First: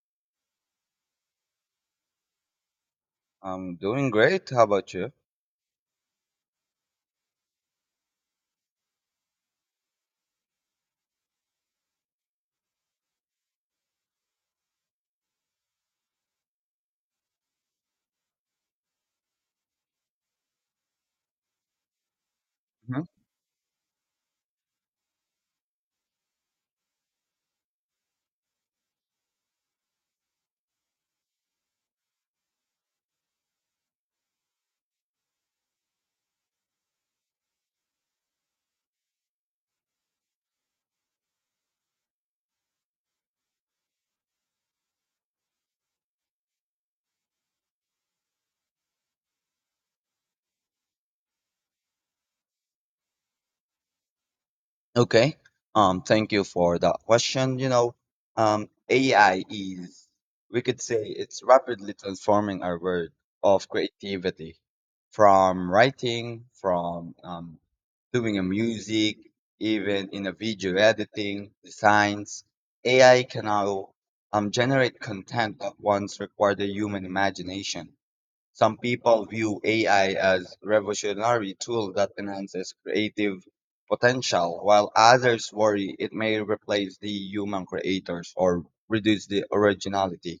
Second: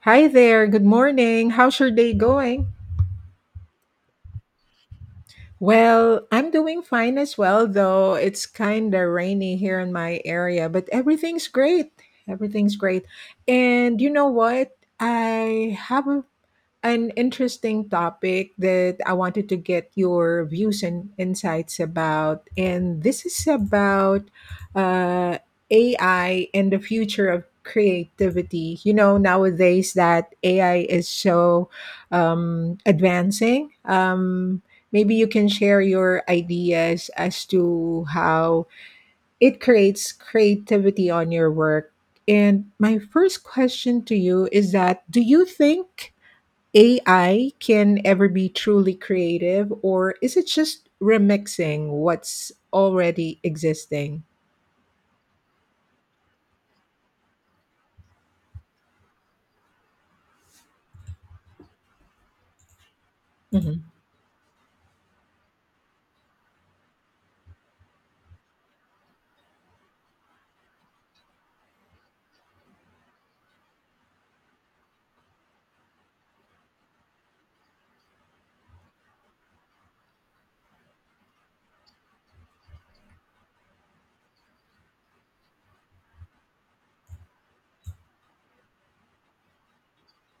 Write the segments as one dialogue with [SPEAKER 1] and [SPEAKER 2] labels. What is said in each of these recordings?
[SPEAKER 1] Hi there. Good morning. How's your day going?
[SPEAKER 2] I'm doing great. How about you?
[SPEAKER 1] Well, I'm doing fine as well, though it's kind of rainy here in my area, but everything's great. Everything's great. And you know what? I have a an interesting topic that I wanted to get your views and insights about. And
[SPEAKER 2] hmm
[SPEAKER 1] this is about uh, AI and the future of creativity. You know, nowadays that AI is so advancing. Maybe you can share your ideas as to how it creates creativity on your work. And my first question to you is, that do you think AI can ever be truly creative, or is it just remixing what's already existing?
[SPEAKER 2] Okay. Thank you for that question. AI is, we could say, it's rapidly transforming our world of
[SPEAKER 1] Mhm.
[SPEAKER 2] creativity, from writing, from doing a music, even in a video editing, designs. AI can now generate content that once required the human imagination. Some people view AI as revolutionary tool that enhances creative potential, while others worry it may replace the human creators or reduce the originality.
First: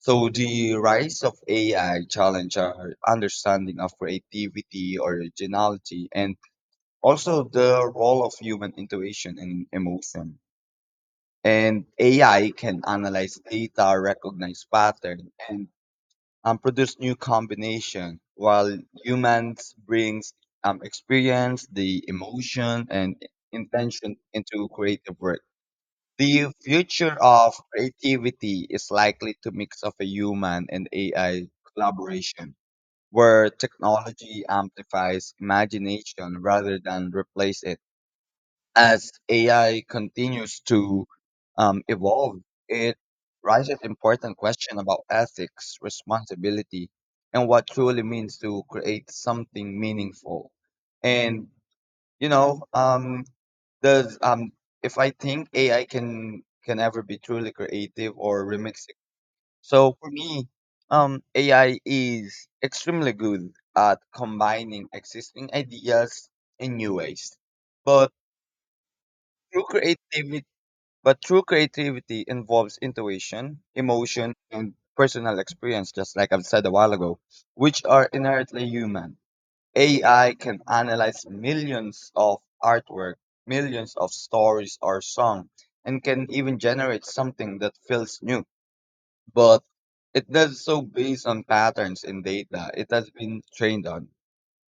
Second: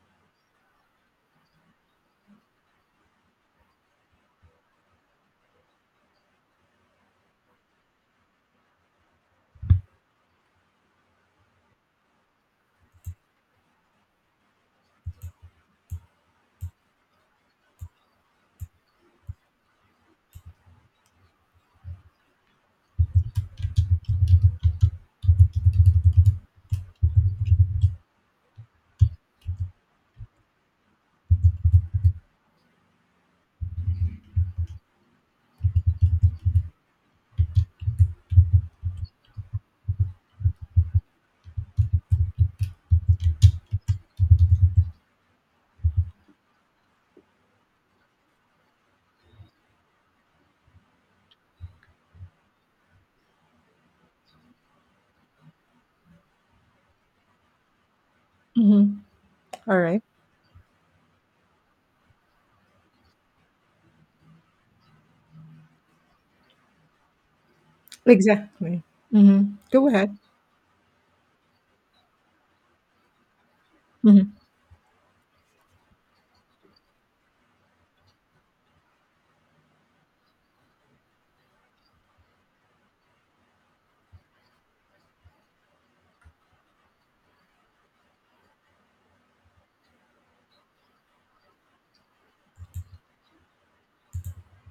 [SPEAKER 2] So the rise of AI challenge our understanding of creativity, originality, and also the role of human intuition and emotion. And AI can analyze data, recognize patterns, and produce new combination while humans brings experience the emotion and intention into creative work. The future of creativity is likely to mix of a human and AI collaboration, where technology amplifies imagination rather than replace it. As AI continues to evolve, it raises important questions about ethics, responsibility, and what truly means to create something meaningful. And you know, does if I think AI can ever be truly creative or remixing.
[SPEAKER 1] Mhm. All
[SPEAKER 2] So
[SPEAKER 1] right.
[SPEAKER 2] for me, AI is extremely good at combining existing ideas in new ways, but
[SPEAKER 1] Exactly. Mhm.
[SPEAKER 2] through
[SPEAKER 1] Go ahead.
[SPEAKER 2] creativity but true creativity involves intuition, emotion,
[SPEAKER 1] Mhm.
[SPEAKER 2] and personal experience, just like I've said a while ago, which are inherently human. AI can analyze millions of artwork, millions of stories or song, and can even generate something that feels new. But it does so based on patterns in data it has been trained on.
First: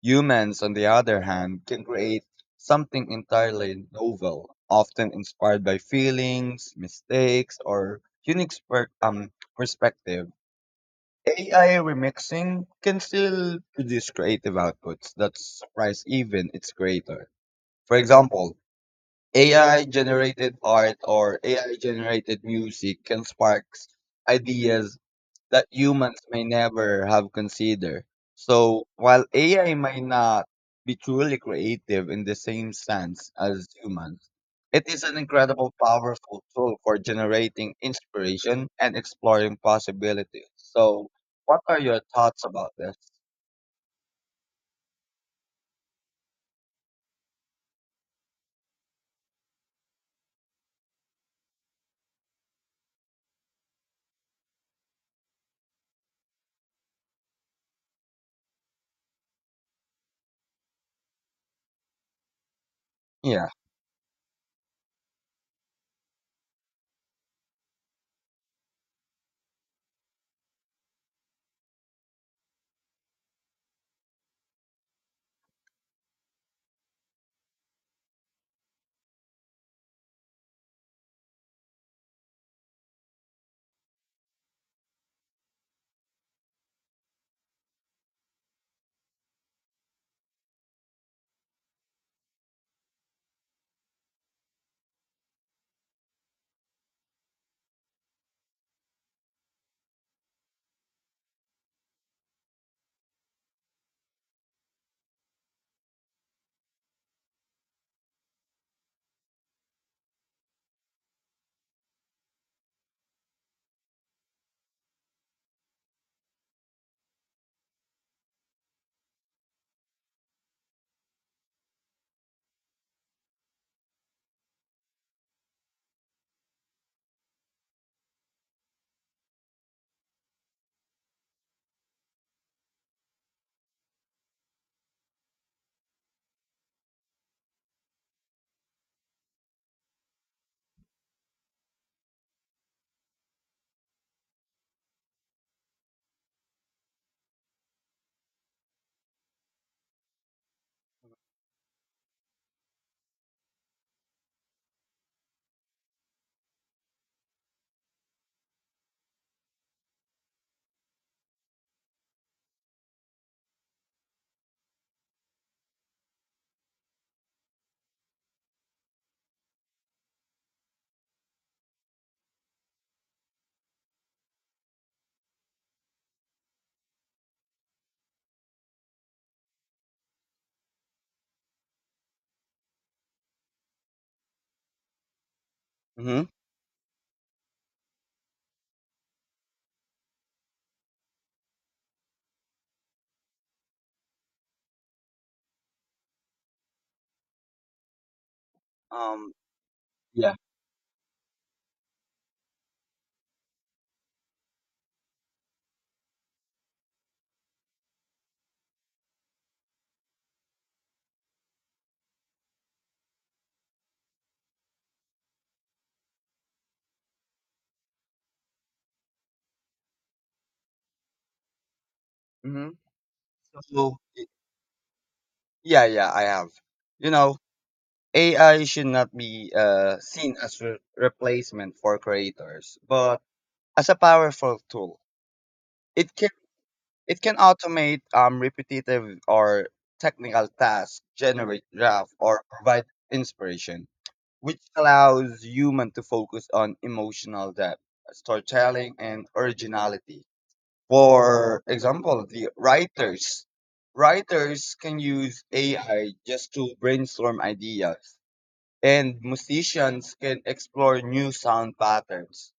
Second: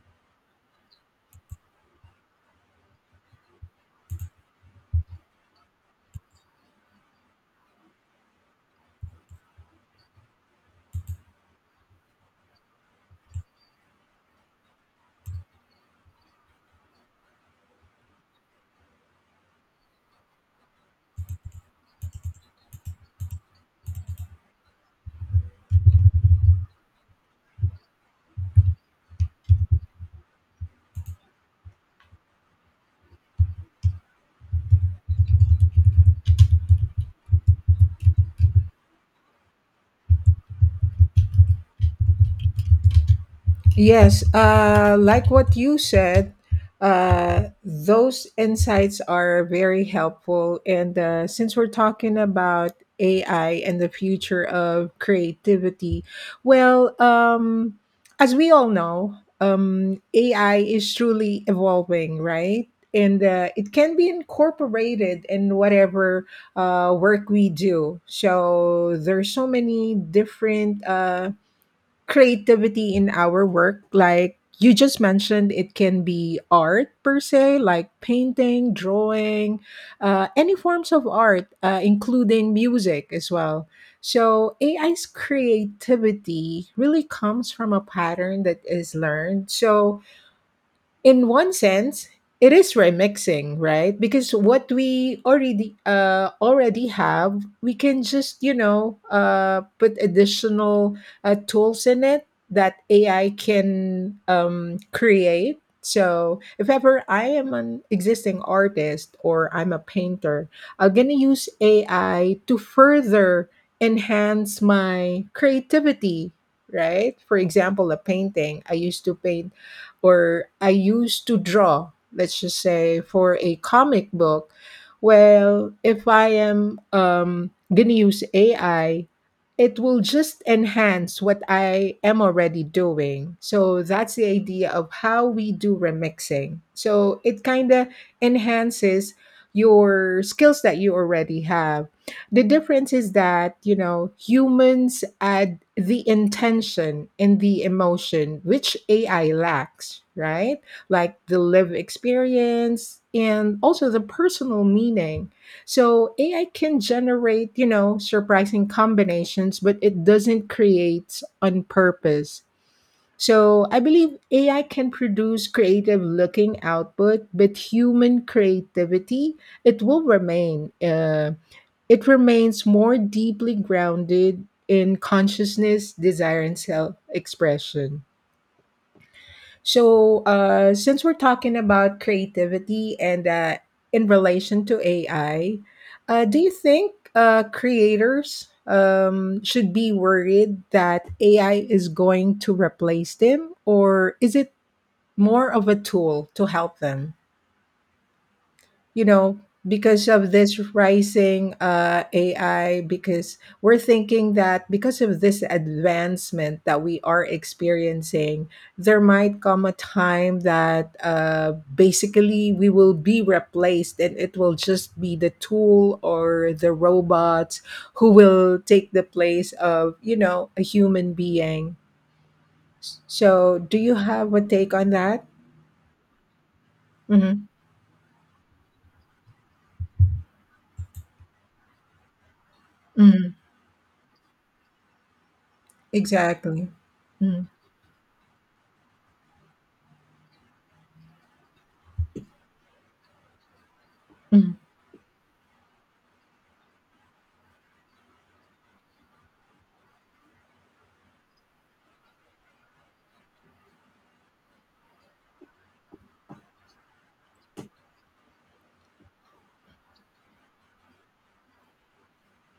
[SPEAKER 2] Humans, on the other hand, can create something entirely novel, often inspired by feelings, mistakes, or unique perspective. AI remixing can still produce creative outputs that surprise even its creator. For example, AI generated art or AI generated music can spark ideas that humans may never have considered. So while AI may not be truly creative in the same sense as humans, it is an incredible powerful tool for generating inspiration and exploring possibilities. So what are your thoughts about this?
[SPEAKER 1] Yes, like what you said, those insights are very helpful. And since we're talking about AI and the future of creativity, well, as we all know, AI is truly evolving, right? And
[SPEAKER 2] Yeah.
[SPEAKER 1] it can be incorporated in whatever work we do. So there's so many different. Creativity in our work, like you just mentioned, it can be art per se, like painting, drawing, any forms of art, including music as well. So ai's creativity really comes from a pattern that is learned. So in one sense, it is remixing, right? Because what we already have, we can just, you know, put additional tools in it that ai can create. So if ever I am an existing artist or I'm a painter, I'm gonna use ai to further enhance my creativity, right? For example, a painting I used to paint or I used to draw, let's just say, for a comic book, well, if I am going to use AI, it will just enhance what I am already doing. So that's the idea of how we do remixing. So it kind of enhances your skills that you already have. The difference is that, you know, humans add the intention and the emotion, which AI lacks, right? Like the live experience and also the personal meaning. So AI can generate, you know, surprising combinations, but it doesn't create on purpose. So I believe AI can produce creative looking output, but human creativity it will remain. It remains more deeply grounded in consciousness, desire, and self expression. So, since we're talking about creativity and in relation to AI,
[SPEAKER 2] hmm
[SPEAKER 1] do you think creators should be worried that AI is going to replace them, or is it more of a tool to help them? You
[SPEAKER 2] Um
[SPEAKER 1] know, because of
[SPEAKER 2] yeah.
[SPEAKER 1] this rising ai, because we're thinking that because of this advancement that we are experiencing, there might come a time that basically we will be replaced and it will just be the tool or the robots who will take the place of, you know, a human being.
[SPEAKER 2] hmm
[SPEAKER 1] So do you
[SPEAKER 2] So y-
[SPEAKER 1] have a take on that?
[SPEAKER 2] yeah, yeah, I have. You know,
[SPEAKER 1] Hmm.
[SPEAKER 2] AI should not be seen as replacement for creators, but
[SPEAKER 1] Hmm.
[SPEAKER 2] as a powerful tool. It can
[SPEAKER 1] Exactly.
[SPEAKER 2] it can
[SPEAKER 1] Hmm.
[SPEAKER 2] automate repetitive or technical tasks, generate draft, or provide inspiration, which allows human to focus on emotional depth, storytelling, and originality. For example, the writers can use AI just to brainstorm ideas, and musicians can explore new sound patterns.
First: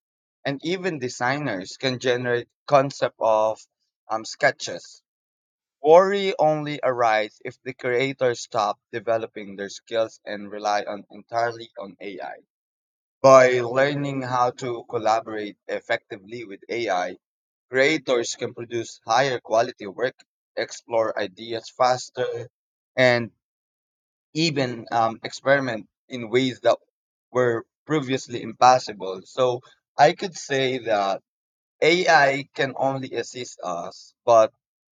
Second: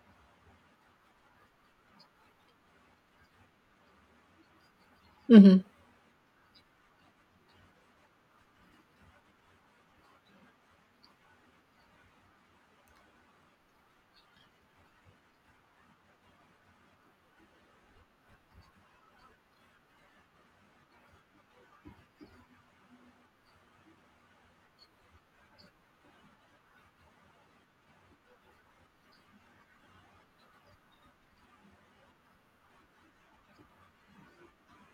[SPEAKER 2] And even designers can generate concept of sketches.
[SPEAKER 1] Hmm.
[SPEAKER 2] Worry only arises if the creators stop developing their skills and rely on entirely on AI. By learning how to collaborate effectively with AI, creators can produce higher quality work, explore ideas faster, and even experiment in ways that were previously impossible. So I could say that AI can only assist us, but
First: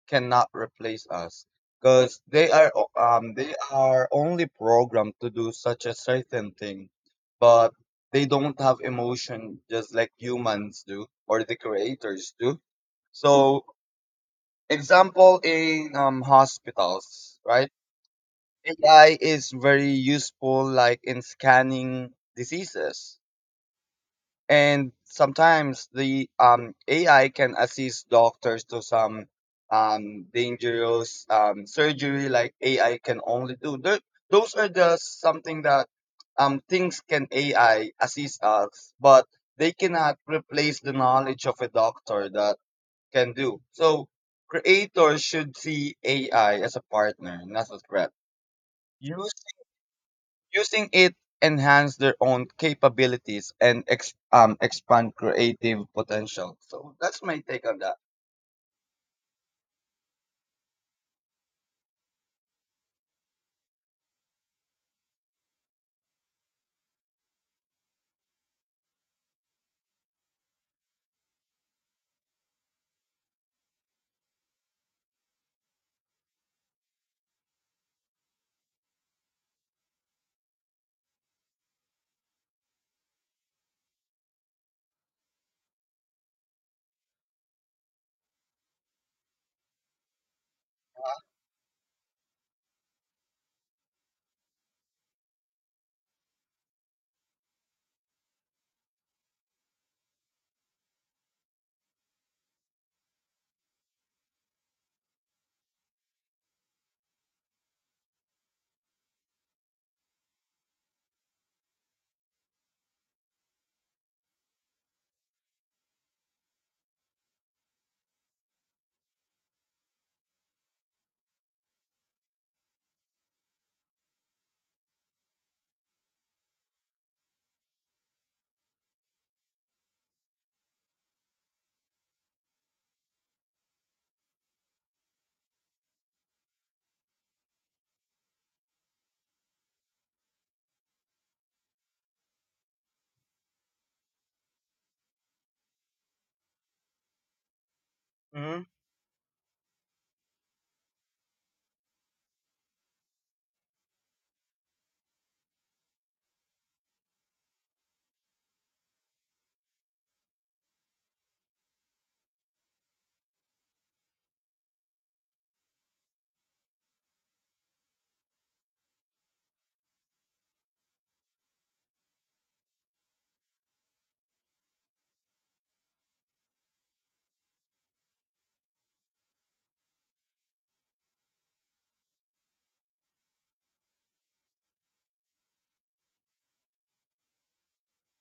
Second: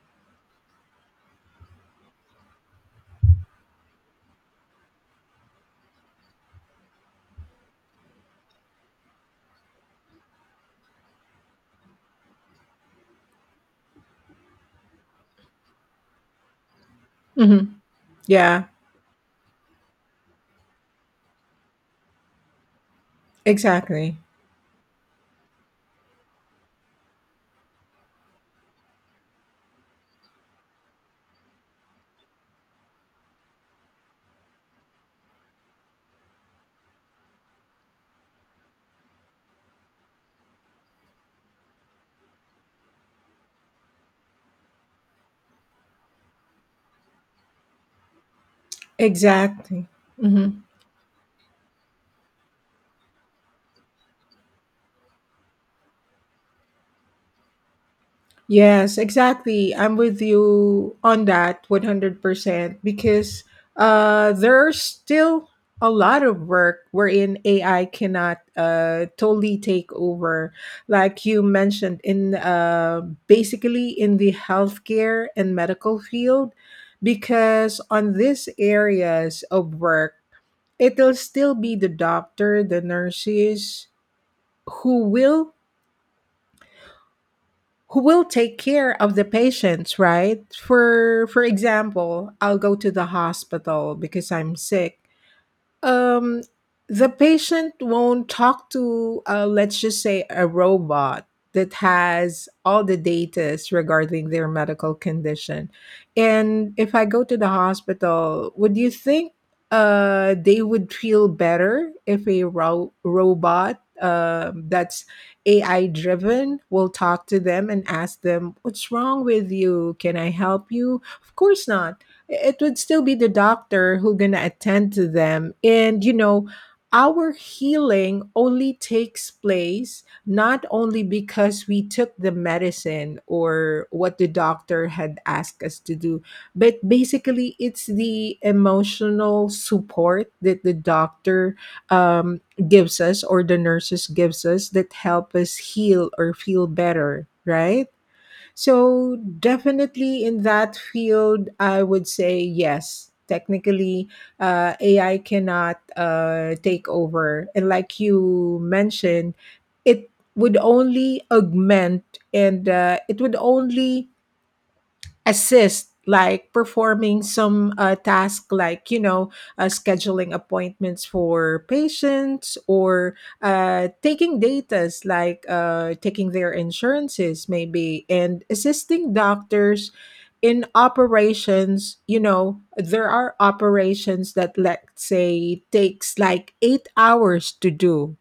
[SPEAKER 2] cannot replace us, because they are only programmed to do such a certain thing, but they don't have emotion just like humans do or the creators do. So example in hospitals,
[SPEAKER 1] Hmm.
[SPEAKER 2] right?
[SPEAKER 1] Yeah,
[SPEAKER 2] AI is very useful, like in scanning diseases,
[SPEAKER 1] exactly.
[SPEAKER 2] and sometimes the AI can assist doctors to some dangerous surgery, like AI can only do. Those are the something that things can AI assist us, but they cannot replace the knowledge of a doctor that can do. So creators should see AI as a partner, not a threat. Use
[SPEAKER 1] Exactly. Hmm.
[SPEAKER 2] Using it enhance their own capabilities and expand creative potential. So that's my take on that.
[SPEAKER 1] Yes, exactly. I'm with you on that 100% because there's still a lot of work wherein AI cannot totally take over. Like you mentioned, in basically in the healthcare and medical field, because on these areas of work, it'll still be the doctor, the nurses who will who will take care of the patients, right? For example, I'll go to the hospital because I'm sick. Um the patient won't talk to, let's just say, a robot that has all the data regarding their medical condition. And if I go to the hospital, would you think they would feel better if a robot, that's ai driven, will talk to them and ask them, what's wrong with you, can I help you? Of course not. It would still be the doctor who gonna attend to them. And you know, our healing only takes place not only because we took the medicine or what the doctor had asked us to do, but basically it's the emotional support that the doctor um, gives us, or the nurses gives us, that help us heal or feel better, right?
[SPEAKER 2] hmm
[SPEAKER 1] So, definitely in that field, I would say yes. Technically, AI cannot take over. And like you mentioned, it would only augment and it would only assist, like performing some task, like, you know, scheduling appointments for patients or taking datas, like taking their insurances maybe, and assisting doctors in operations. You know, there are operations that let's say takes like 8 hours to do.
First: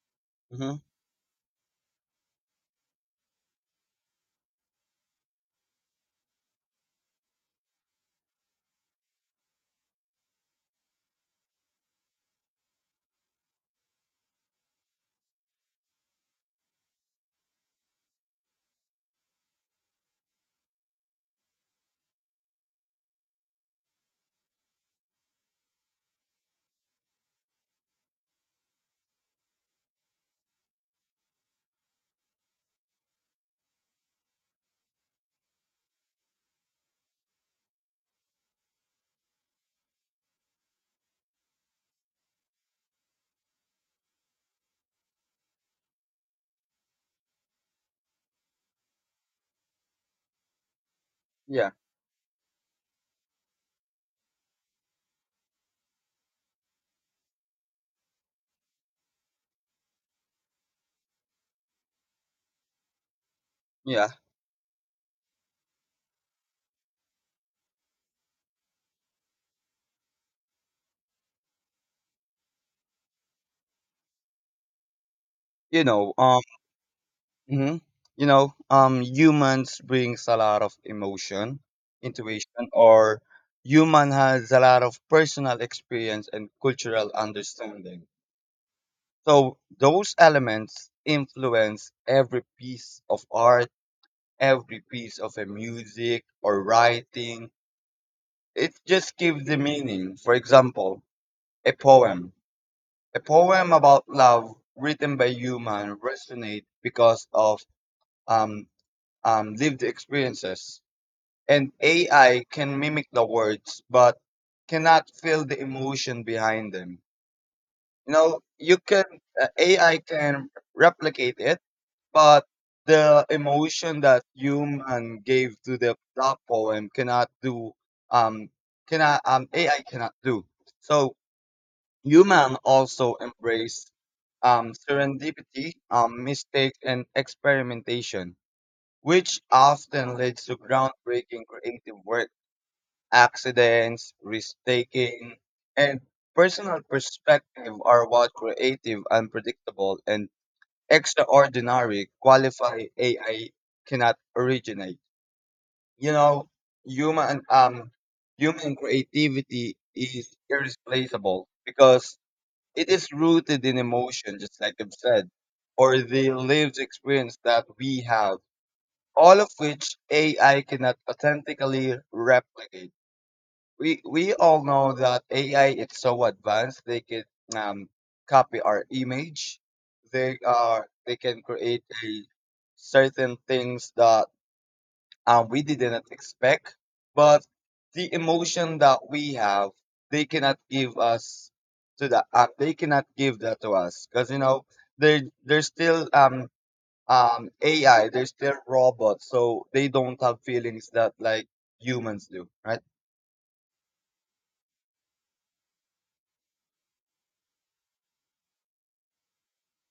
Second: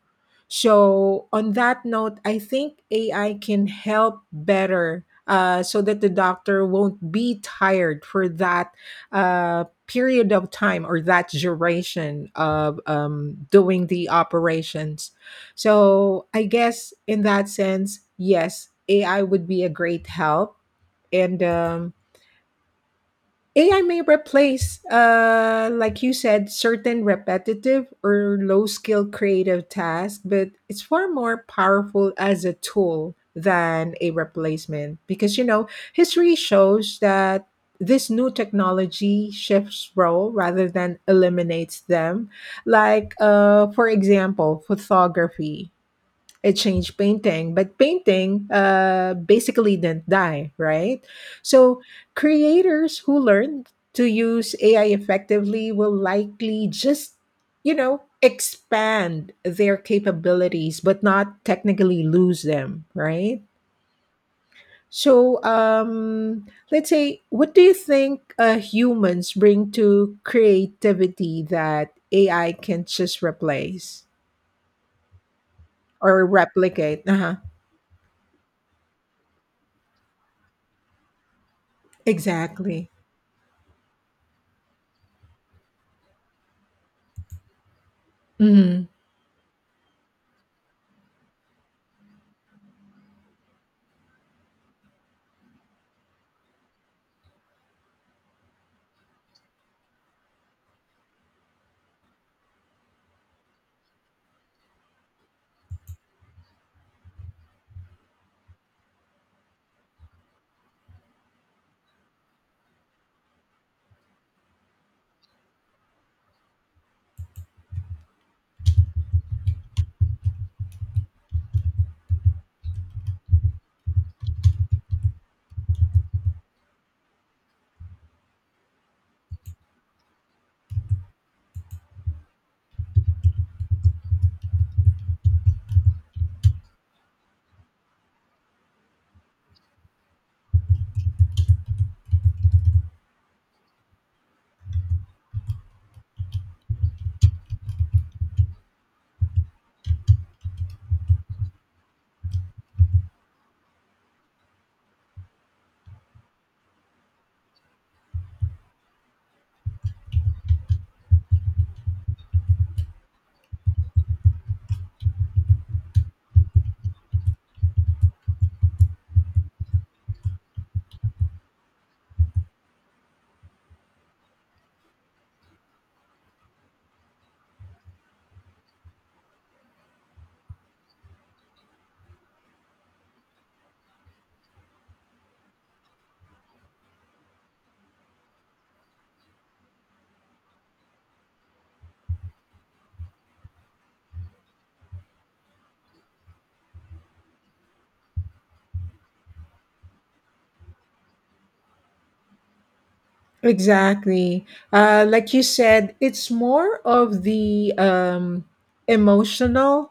[SPEAKER 2] hmm
[SPEAKER 1] So, on that note, I think AI can help better, so that the doctor won't be tired for that period of time or that duration of doing the operations. So, I guess in that sense, yes, AI would be a great help. And AI may replace, like you said, certain repetitive or low skill creative tasks, but it's far more powerful as a tool than a replacement because, you know, history shows that this new technology shifts role rather than eliminates them. Like, for example, photography. It changed painting, but painting basically didn't die, right?
[SPEAKER 2] Yeah,
[SPEAKER 1] So creators who learn to use AI effectively will likely just, you know, expand their capabilities, but not technically lose them, right?
[SPEAKER 2] yeah.
[SPEAKER 1] So let's say, what do you think humans bring to creativity that AI can just replace
[SPEAKER 2] You know,
[SPEAKER 1] or
[SPEAKER 2] um,
[SPEAKER 1] replicate? Uh-huh.
[SPEAKER 2] mhm. Humans brings a lot of emotion, intuition,
[SPEAKER 1] Exactly.
[SPEAKER 2] or human has a lot of personal experience and cultural understanding.
[SPEAKER 1] Mhm.
[SPEAKER 2] So those elements influence every piece of art, every piece of a music or writing. It just gives the meaning. For example, a poem. A poem about love written by human resonate because of um, lived experiences. And AI can mimic the words, but cannot feel the emotion behind them. You know, you can AI can replicate it, but the emotion that human gave to the that poem cannot do um cannot AI cannot do. So human also embrace serendipity, mistakes, and experimentation, which often leads to groundbreaking creative work. Accidents, risk taking, and personal perspective are what creative, unpredictable, and extraordinary qualify AI cannot originate. You know, human um, human creativity is irreplaceable because it is rooted in emotion, just like I've said, or the lived experience that we have, all of which AI cannot authentically replicate. We all know that AI is so advanced they can um, copy our image. They can create a certain things that and we didn't expect, but the emotion that we have, they cannot give us to that. They cannot give that to us because you know they're still AI. They're still robots, so they don't have feelings that like humans do, right?
[SPEAKER 1] Exactly. Like you said, it's more of the emotional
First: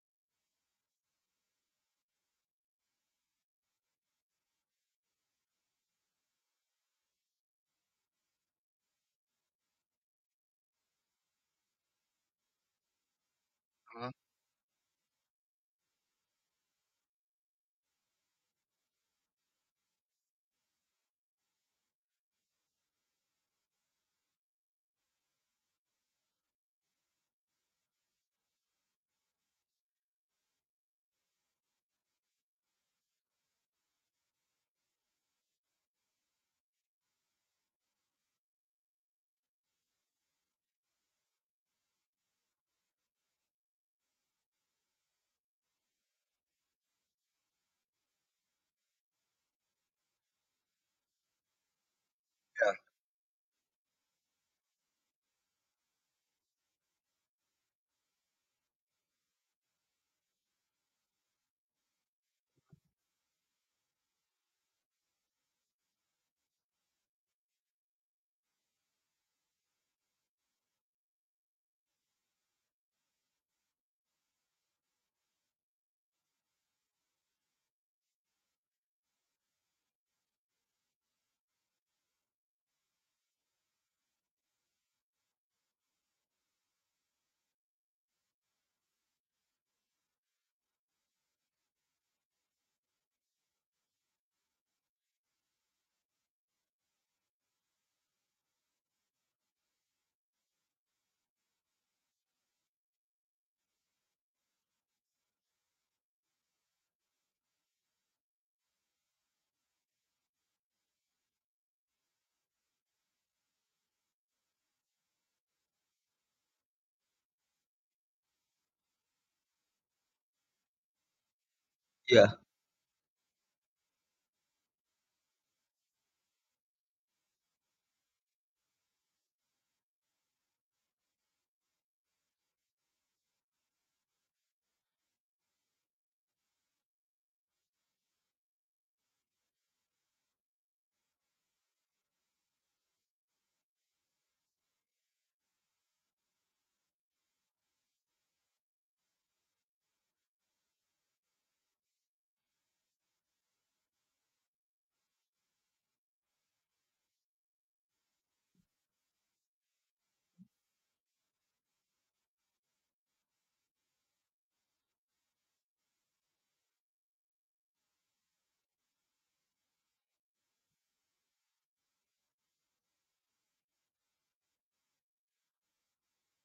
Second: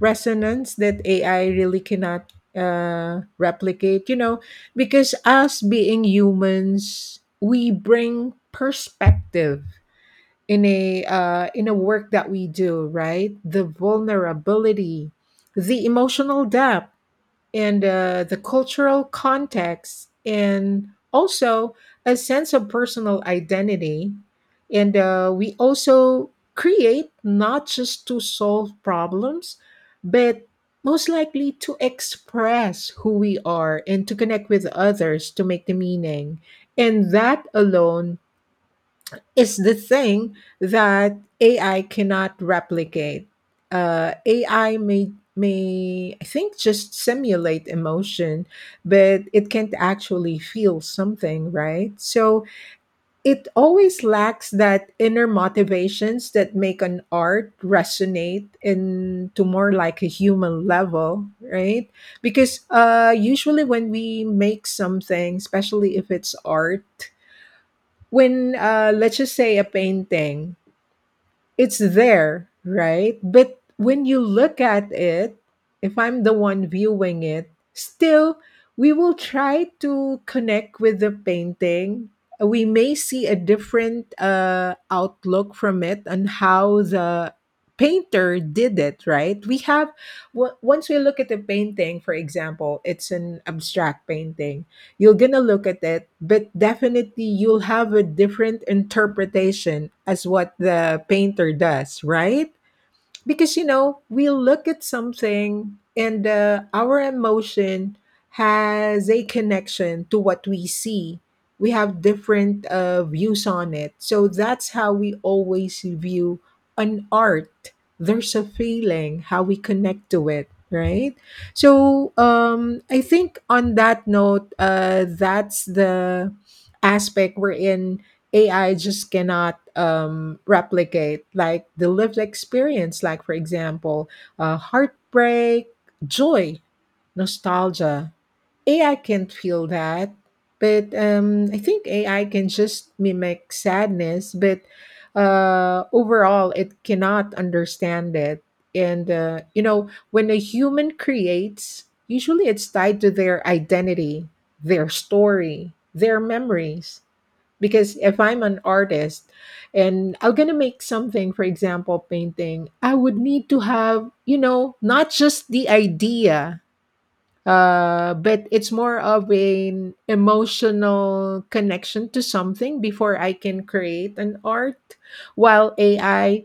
[SPEAKER 1] resonance that AI really cannot replicate, you know, because us being humans, we bring perspective in a in a work that we do, right? The
[SPEAKER 2] Mhm.
[SPEAKER 1] vulnerability, the emotional depth and the cultural context, and also a sense of personal identity, and we also create not just to solve problems, but most likely to express who we are and to connect with others to make the meaning. And that alone, it's the thing that AI cannot replicate. AI may, I think, just simulate emotion, but it can't actually feel something, right? So
[SPEAKER 2] Yeah,
[SPEAKER 1] it always lacks that inner motivations that make an art resonate into more like a human level, right? Because usually when we make something, especially if it's art, when let's just say a painting, it's there, right? But when you look at it, if I'm the one viewing it, still we will try to connect with the painting. We may see a different outlook from it and how the painter did it, right? We have, once we look at the painting, for example, it's an abstract painting, you're gonna look at it, but definitely you'll have a different interpretation as what the painter does, right? Because, you know, we look at something and our emotion has a connection to what we see. We have different views on it. So that's how we always view an art. There's a feeling how we connect to it, right? So I think on that note, that's the aspect we're in. AI just cannot replicate, like, the lived experience, like for example, heartbreak, joy, nostalgia. AI can't feel that, but I think AI can just mimic sadness, but overall, it cannot understand it. And you know, when a human creates, usually it's tied to their identity, their story, their memories. Because if I'm an artist and I'm gonna make something, for example, painting, I would need to have, you know, not just the idea, but it's more of an emotional connection to something before I can create an art. While AI,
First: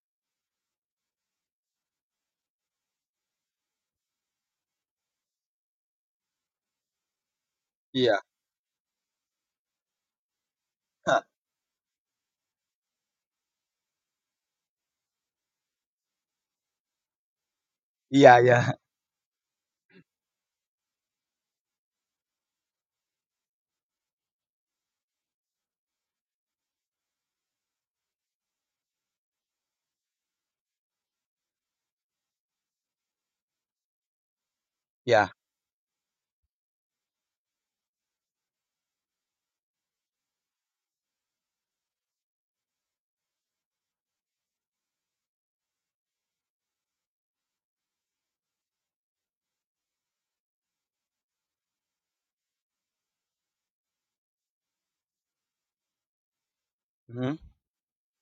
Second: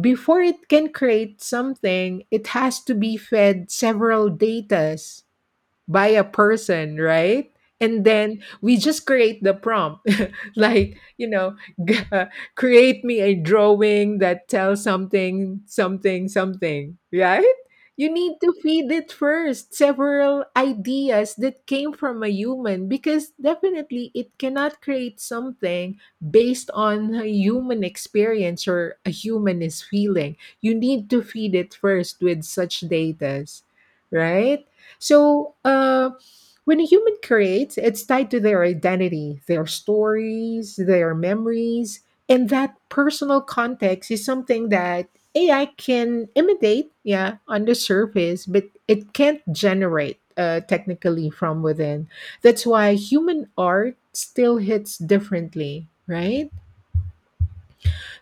[SPEAKER 1] before it can create something, it has to be fed several datas by a person, right? And
[SPEAKER 2] yeah, yeah,
[SPEAKER 1] then we just create the prompt, like, you know, g- uh, create me a drawing that tells something, something, something, right? You need
[SPEAKER 2] yeah,
[SPEAKER 1] to
[SPEAKER 2] yeah,
[SPEAKER 1] feed it first several ideas that came from a human, because definitely it cannot create something based on a human experience or a human is feeling. You need to feed it first with such data, right?
[SPEAKER 2] yeah.
[SPEAKER 1] So, when a human creates, it's tied to their identity, their stories, their memories, and that personal context is something that AI can imitate, yeah, on the surface, but it can't generate, technically, from within. That's why human art still hits differently, right?
[SPEAKER 2] hmm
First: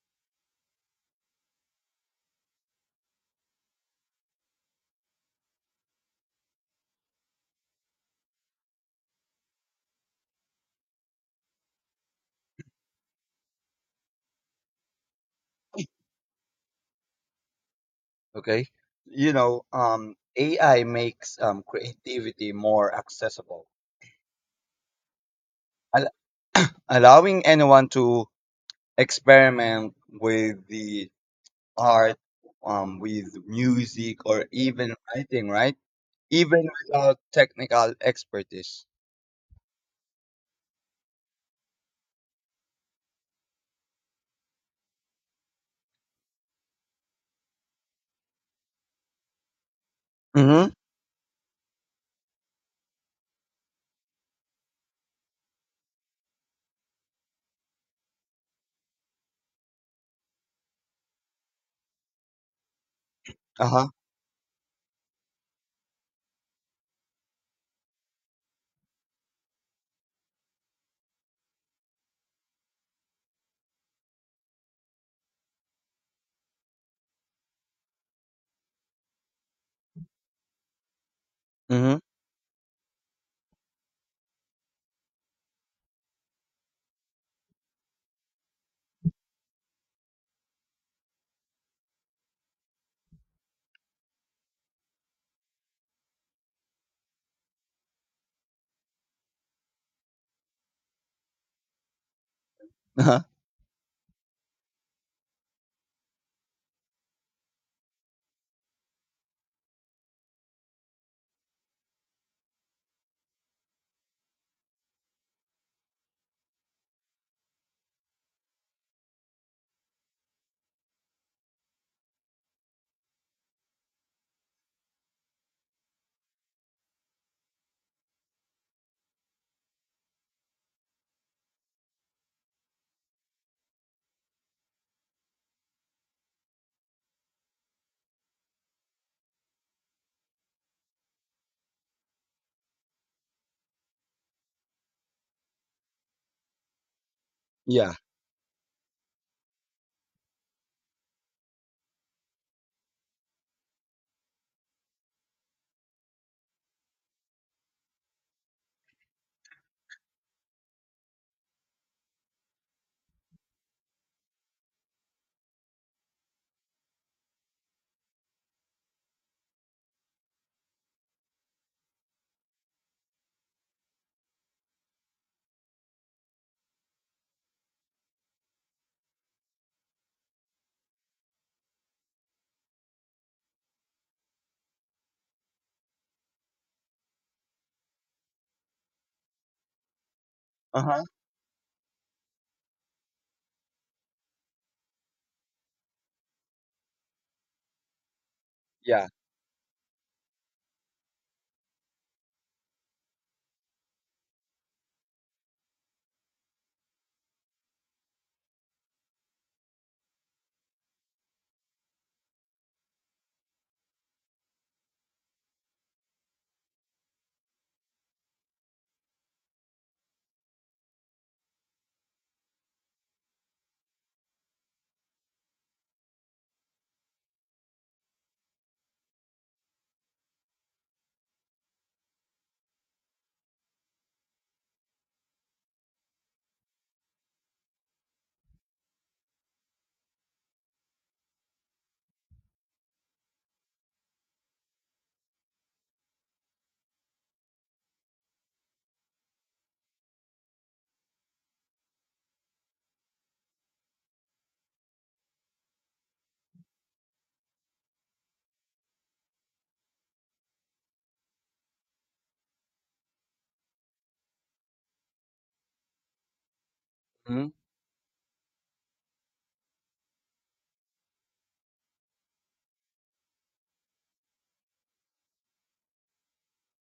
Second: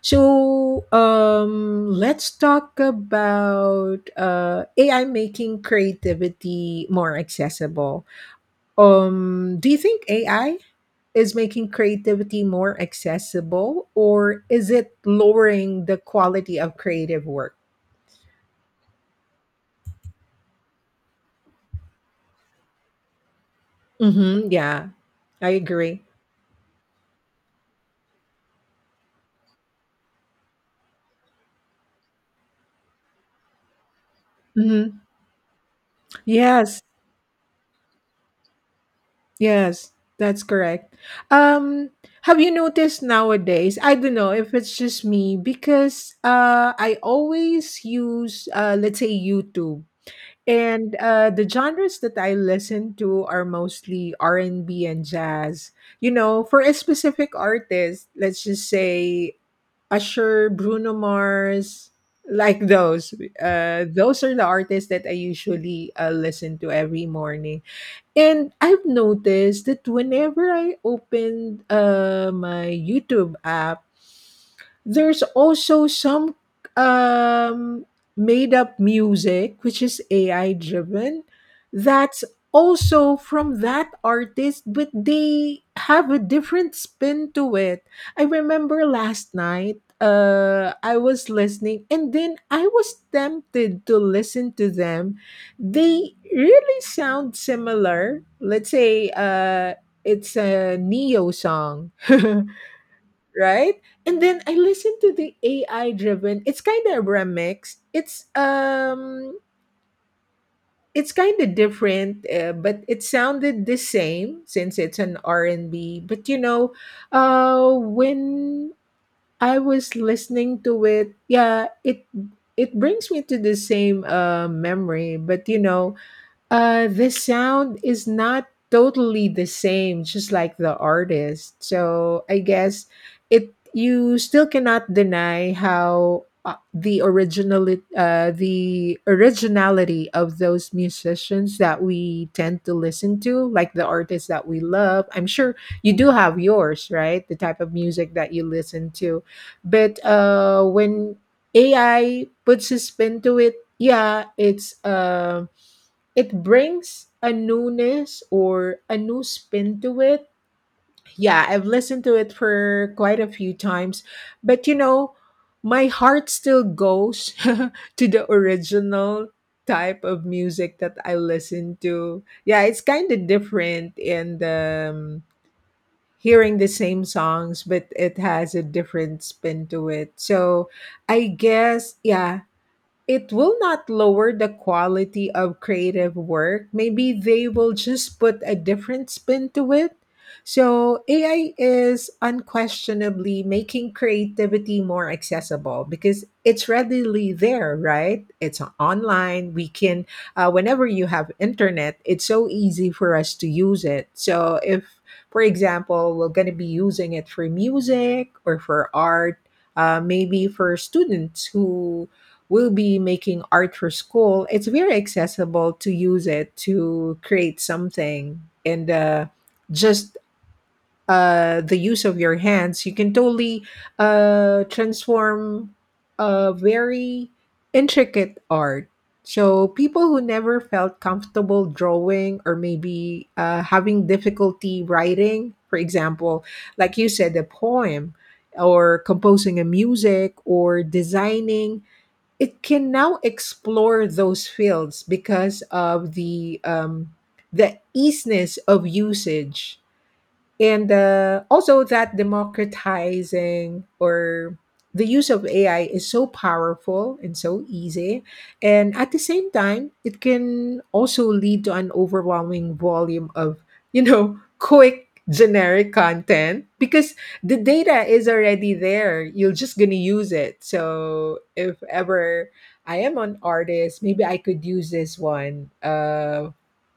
[SPEAKER 1] So let's talk about AI making creativity more accessible. Do you think AI is making creativity more accessible, or is it lowering the quality of creative work?
[SPEAKER 2] Okay, AI makes creativity more accessible,
[SPEAKER 1] Mm-hmm, yeah, I agree.
[SPEAKER 2] al- allowing anyone to experiment with the art, with music, or even
[SPEAKER 1] Mm-hmm.
[SPEAKER 2] writing, right? Even
[SPEAKER 1] Yes,
[SPEAKER 2] without technical expertise.
[SPEAKER 1] yes, that's correct. Um, have you noticed nowadays? I don't know if it's just me, because I always use, let's say, YouTube.
[SPEAKER 2] Mm-hmm.
[SPEAKER 1] And the genres that I listen to are mostly R&B and jazz. You know, for a specific artist, let's just say Usher, Bruno Mars, like those.
[SPEAKER 2] Uh-huh.
[SPEAKER 1] Those are the artists that I usually listen to every morning. And I've noticed that whenever I open my YouTube app there's also some um, made up music, which is AI driven,
[SPEAKER 2] Mm-hmm.
[SPEAKER 1] that's also from that artist, but they have a different spin to it. I remember last night I was listening and then I was tempted to listen to them. They really sound similar. Let's say it's a neo song
[SPEAKER 2] Uh-huh.
[SPEAKER 1] right? And then I listened to the AI driven. It's kind of a remix. It's kind of different, but it sounded the same since it's an R&B. But you know, when I was listening to it, yeah, it brings me to the same memory, but you know, the sound is not totally the same, just like the artist. So I guess it you still cannot deny how the originality of those musicians that we tend to listen to, like the artists that we love. I'm sure you do have yours, right? The type of
[SPEAKER 2] Yeah.
[SPEAKER 1] music that you listen to, but when AI puts a spin to it, yeah, it brings a newness or a new spin to it. Yeah, I've listened to it for quite a few times, but you know, my heart still goes to the original type of music that I listen to. Yeah, it's kind of different and hearing the same songs but it has a different spin to it. So, I guess yeah, it will not lower the quality of creative work. Maybe they will just put a different spin to it. So,
[SPEAKER 2] Uh-huh.
[SPEAKER 1] AI is unquestionably making creativity more accessible because it's readily there, right? It's
[SPEAKER 2] Yeah.
[SPEAKER 1] online. We can, whenever you have internet, it's so easy for us to use it. So, if, for example, we're going to be using it for music or for art, maybe for students who will be making art for school, it's very accessible to use it to create something. And just the use of your hands, you can totally transform a very intricate art. So, people who never felt comfortable drawing or maybe having difficulty writing, for example, like you said, a poem or composing a music or designing it can now explore those fields because of the easiness of usage and also that democratizing or the use of AI is so powerful and so easy. And at the same time, it can also lead to an overwhelming volume of, you know, quick generic content because
[SPEAKER 2] Mm-hmm.
[SPEAKER 1] the data is already there. You're just going to use it. So if ever I am an artist, maybe I could use this one.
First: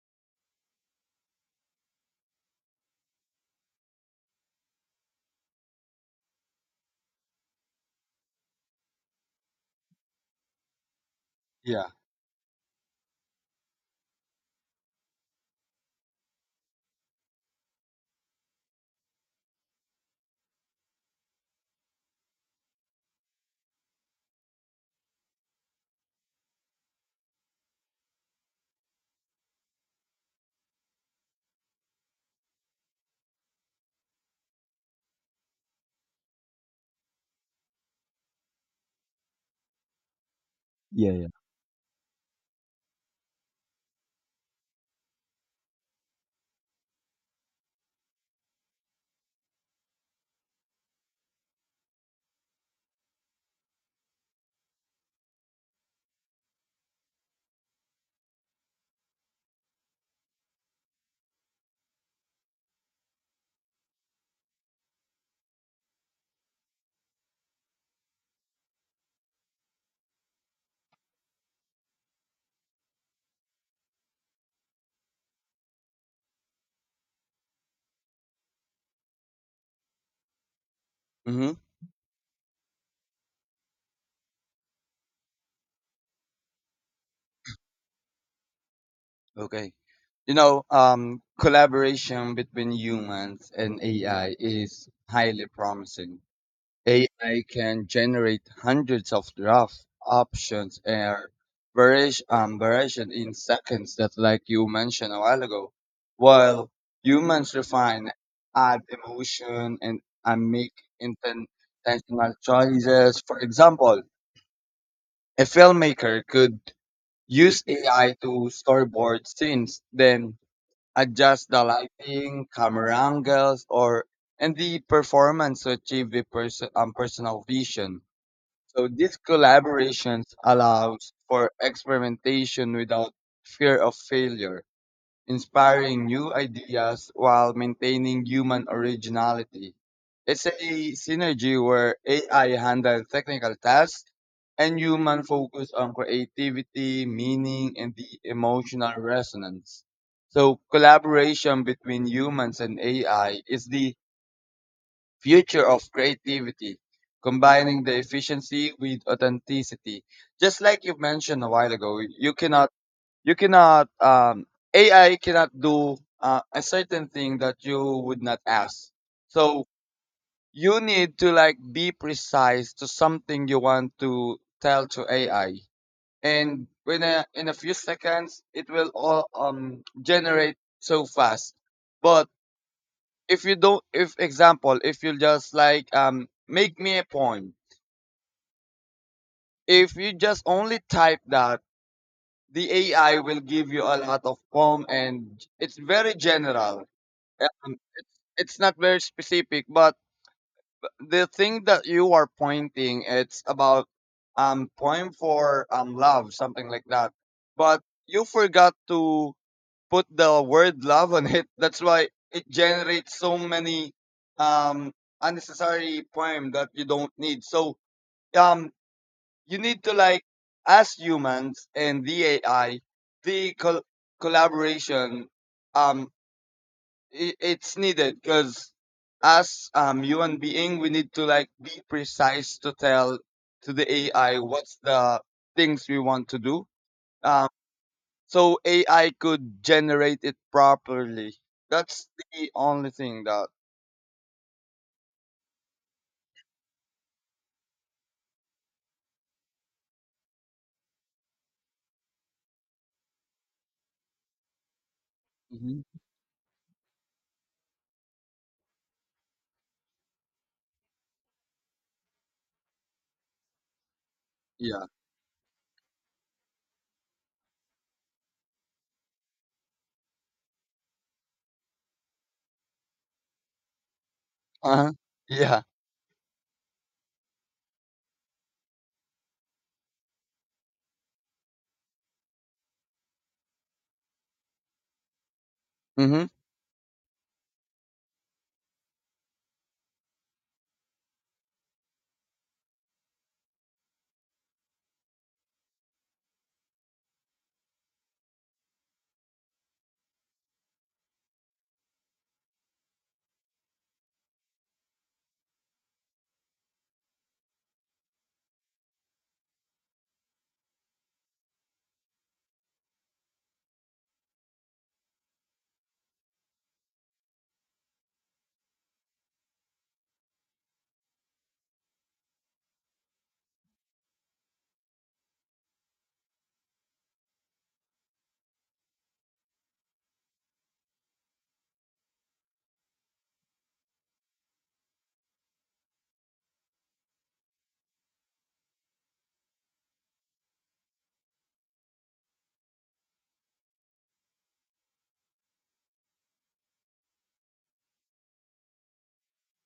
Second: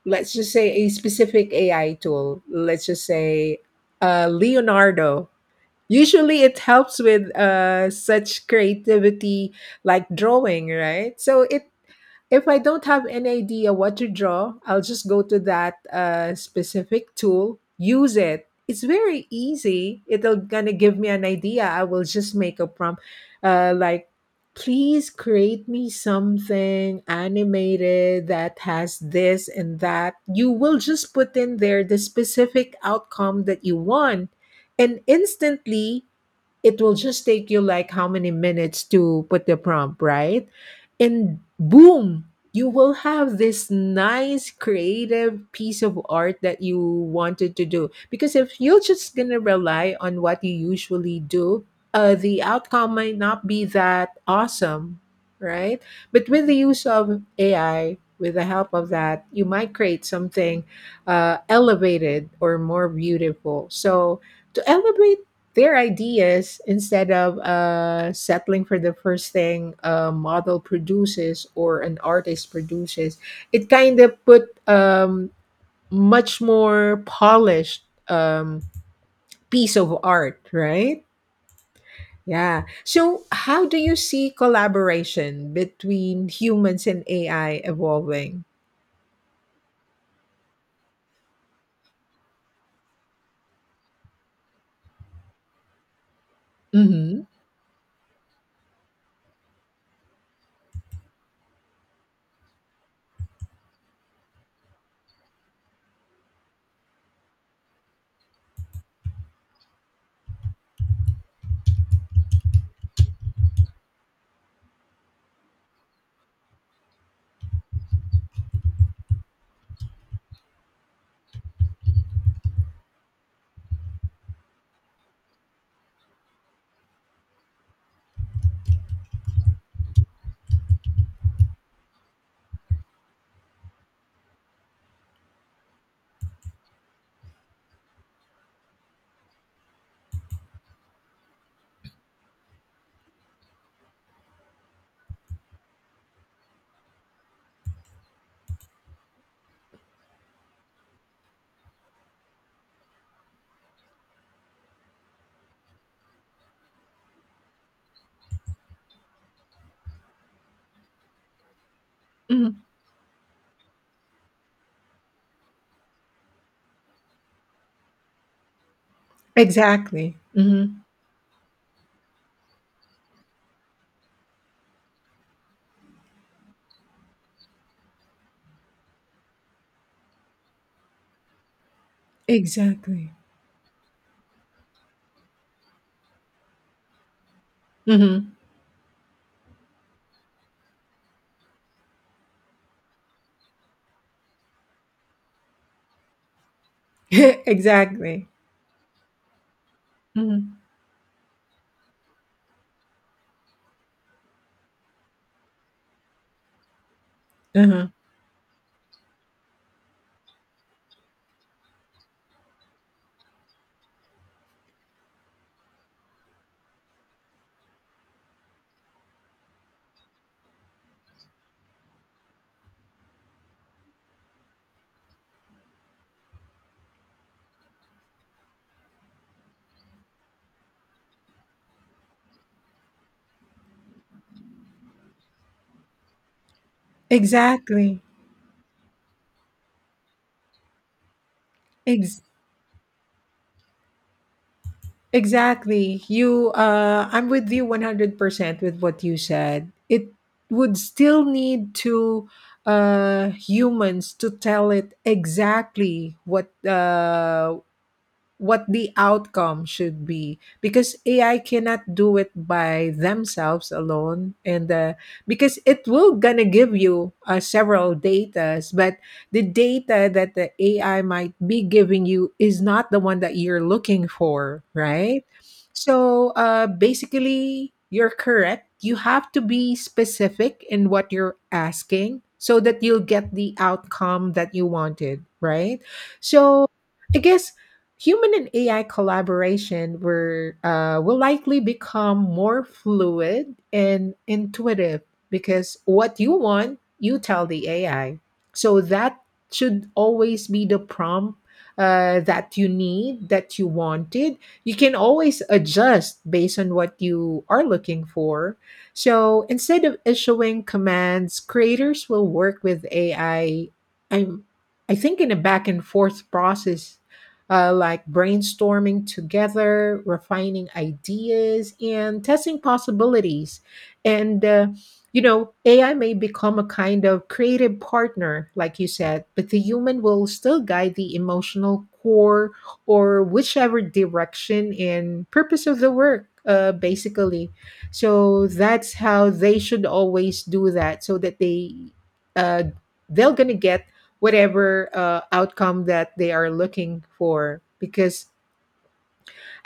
[SPEAKER 1] Let's just say a specific AI tool. Let's just say Leonardo. Usually, it helps with such creativity like drawing, right? So it
[SPEAKER 2] Yeah.
[SPEAKER 1] If I don't have any idea what to draw, I'll just go to that specific tool, use it. It's very easy. It'll gonna give me an idea. I will just make a prompt, like, please create me something animated that has this and that. You will just put in there the specific outcome that you want, and instantly it will just take you like how many minutes to put the prompt, right?
[SPEAKER 2] Yeah, yeah.
[SPEAKER 1] And boom, you will have this nice creative piece of art that you wanted to do. Because if you're just going to rely on what you usually do, the outcome might not be that awesome, right? But with the use of AI, with the help of that, you might create something elevated or more beautiful. So, to elevate their ideas, instead of settling for the first thing a model produces or an artist produces, it kind of put much more polished piece of art, right?
[SPEAKER 2] Mm-hmm.
[SPEAKER 1] Yeah. So, how do you see collaboration between humans and AI evolving?
[SPEAKER 2] Okay. Collaboration between humans and AI is highly promising.
[SPEAKER 1] Mm-hmm.
[SPEAKER 2] AI can generate hundreds of draft options and variation in seconds, that like you mentioned a while ago. While humans refine, add emotion, and make inten- intentional choices. For example, a filmmaker could use AI to storyboard scenes, then adjust the lighting, camera angles, or and the performance to achieve the personal vision. So these collaborations allows for experimentation without fear of failure, inspiring new ideas while maintaining human originality. It's a synergy where AI handles technical tasks and human focus on creativity, meaning, and the emotional resonance. So collaboration between humans and AI is the future of creativity, combining the efficiency with authenticity. Just like you mentioned a while ago,
[SPEAKER 1] Hmm.
[SPEAKER 2] you cannot, AI cannot do a certain thing that you would not ask. So
[SPEAKER 1] Exactly. Mm-hmm.
[SPEAKER 2] you need to like be precise to something you want to tell to AI, and when in a few seconds it will all generate so fast. But
[SPEAKER 1] Exactly.
[SPEAKER 2] if you don't if example if you just like make me a poem,
[SPEAKER 1] Mm-hmm.
[SPEAKER 2] if you just only type that, the AI will give you a lot of poem and it's very general. um, it's,
[SPEAKER 1] Exactly.
[SPEAKER 2] it's not very specific, but
[SPEAKER 1] Mm-hmm.
[SPEAKER 2] the thing that you are pointing it's about poem for love, something like that, but
[SPEAKER 1] Uh-huh.
[SPEAKER 2] you forgot to put the word love on it. That's why it generates so many um, unnecessary poem that you don't need. So um, you need to like, as humans and the AI, the col- collaboration um, I it's needed because as human being, we need to like be precise to tell to the AI what's the things we want to do. Um,
[SPEAKER 1] Exactly.
[SPEAKER 2] so AI could generate it properly. That's
[SPEAKER 1] Ex-
[SPEAKER 2] the only thing that.
[SPEAKER 1] exactly. You I'm with you 100% with what you said. It would still need to humans to tell it
[SPEAKER 2] hmm
[SPEAKER 1] exactly what the outcome should be because AI cannot do it by themselves alone and
[SPEAKER 2] Yeah.
[SPEAKER 1] uh, because it will gonna give you several datas but the data that the AI might be giving you is not the one that you're looking for,
[SPEAKER 2] Uh-huh.
[SPEAKER 1] right?
[SPEAKER 2] Yeah.
[SPEAKER 1] So basically you're correct, you have to be specific in what you're asking so that you'll get the outcome that you wanted, right?
[SPEAKER 2] Mm-hmm.
[SPEAKER 1] So I guess human and AI collaboration were, will likely become more fluid and intuitive because what you want, you tell the AI. So that should always be the prompt that you need, that you wanted. You can always adjust based on what you are looking for. So instead of issuing commands, creators will work with AI. I'm, I think in a back and forth process like brainstorming together, refining ideas, and testing possibilities. And, you know, AI may become a kind of creative partner, like you said, but the human will still guide the emotional core or whichever direction and purpose of the work, basically. So that's how they should always do that, so that they uh, they're gonna get whatever outcome that they are looking for because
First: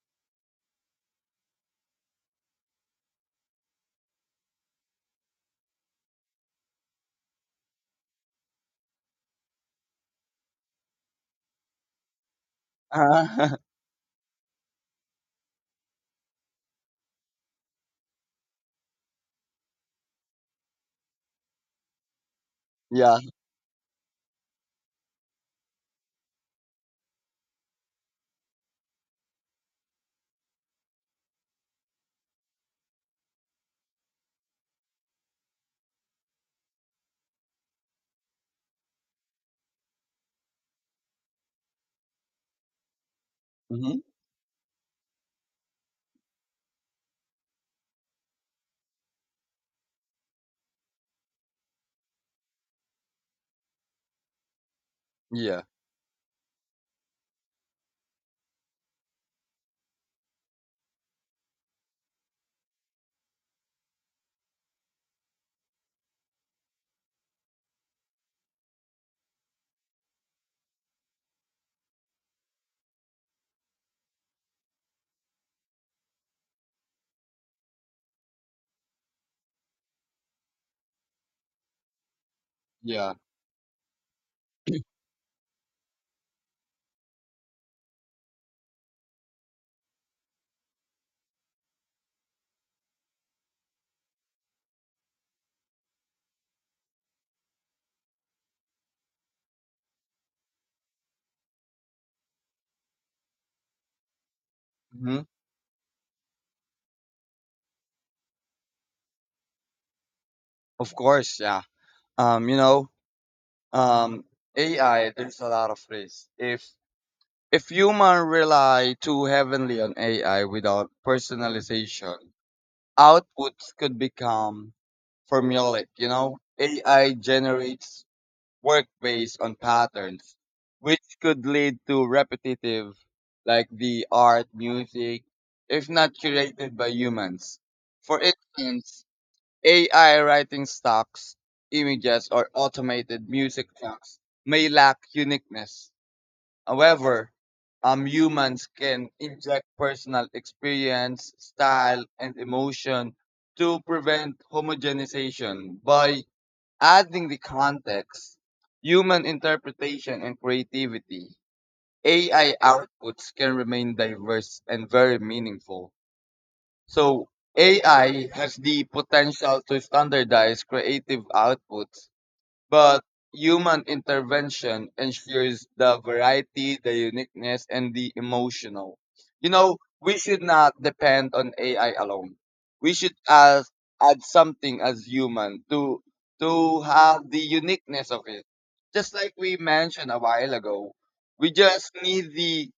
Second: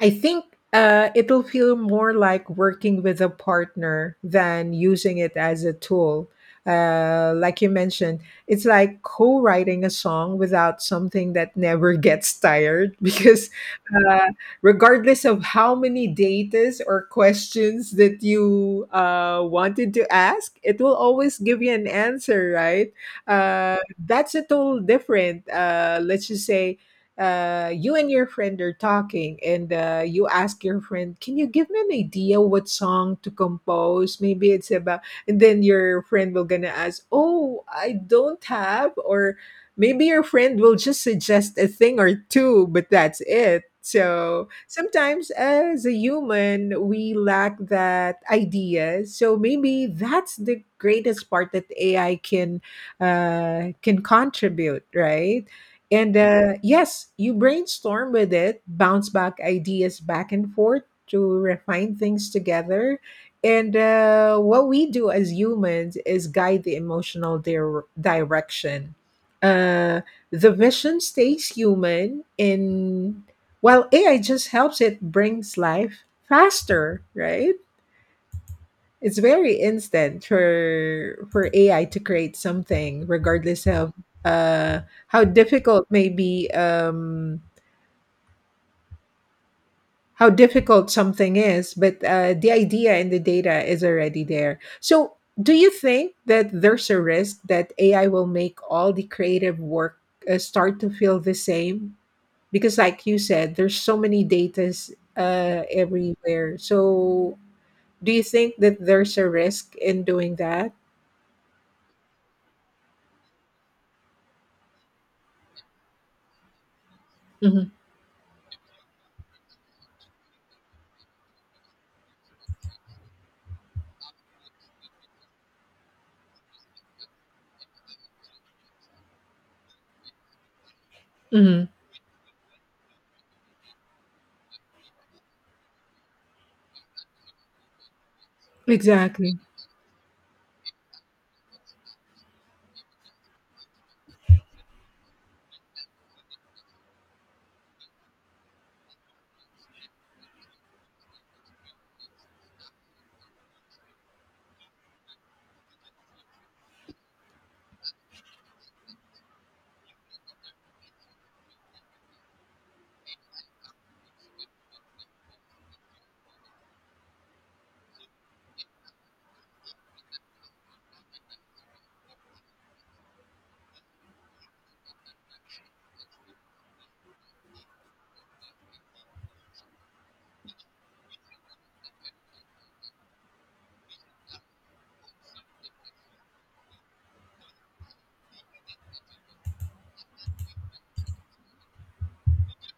[SPEAKER 1] I think it'll feel more like working with a partner than using it as a tool. Like you mentioned, it's like co writing a song without something that never gets tired because,
[SPEAKER 2] Uh-huh.
[SPEAKER 1] uh, regardless of how many datas or questions that you wanted to ask, it will always give you an answer, right?
[SPEAKER 2] Yeah.
[SPEAKER 1] Uh, that's a total different, let's just say, you and your friend are talking and you ask your friend, can you give me an idea what song to compose, maybe it's about, and then your friend will gonna ask, oh, I don't have, or maybe your friend will just suggest a thing or two, but that's it.
[SPEAKER 2] Mm-hmm.
[SPEAKER 1] So sometimes as a human we lack that idea, so maybe that's the greatest part that AI can contribute, right?
[SPEAKER 2] Yeah.
[SPEAKER 1] And yes, you brainstorm with it, bounce back ideas back and forth to refine things together. And what we do as humans is guide the emotional direction. Uh, the vision stays human, and while AI just helps it brings life faster, right? It's very instant for AI to create something,
[SPEAKER 2] Yeah.
[SPEAKER 1] regardless of uh, how difficult maybe how difficult something is. But the idea and the data is already there. So, do you think that there's a risk that AI will make all the creative work start to feel the same? Because, like you said, there's so many datas
[SPEAKER 2] hmm
[SPEAKER 1] everywhere. So, do you think that there's a risk in doing that?
[SPEAKER 2] Of course. Yeah. Um. You know. Um. AI. There's a lot of risk. If
[SPEAKER 1] Mhm.
[SPEAKER 2] human rely too heavily on AI without personalization, outputs could become formulaic. You know, AI generates work based on patterns, which could
[SPEAKER 1] Mhm.
[SPEAKER 2] lead to repetitive, like the art, music, if not curated by humans. For instance,
[SPEAKER 1] Exactly.
[SPEAKER 2] AI writing stocks, images, or automated music tracks may lack uniqueness. However, humans can inject personal experience, style, and emotion to prevent homogenization. By adding the context, human interpretation, and creativity, AI outputs can remain diverse and very meaningful. So, AI has the potential to standardize creative outputs, but human intervention ensures the variety, the uniqueness, and the emotional. You know, we should not depend on AI alone. We should add something as human to have the uniqueness of it. Just like we mentioned a while ago, we just need the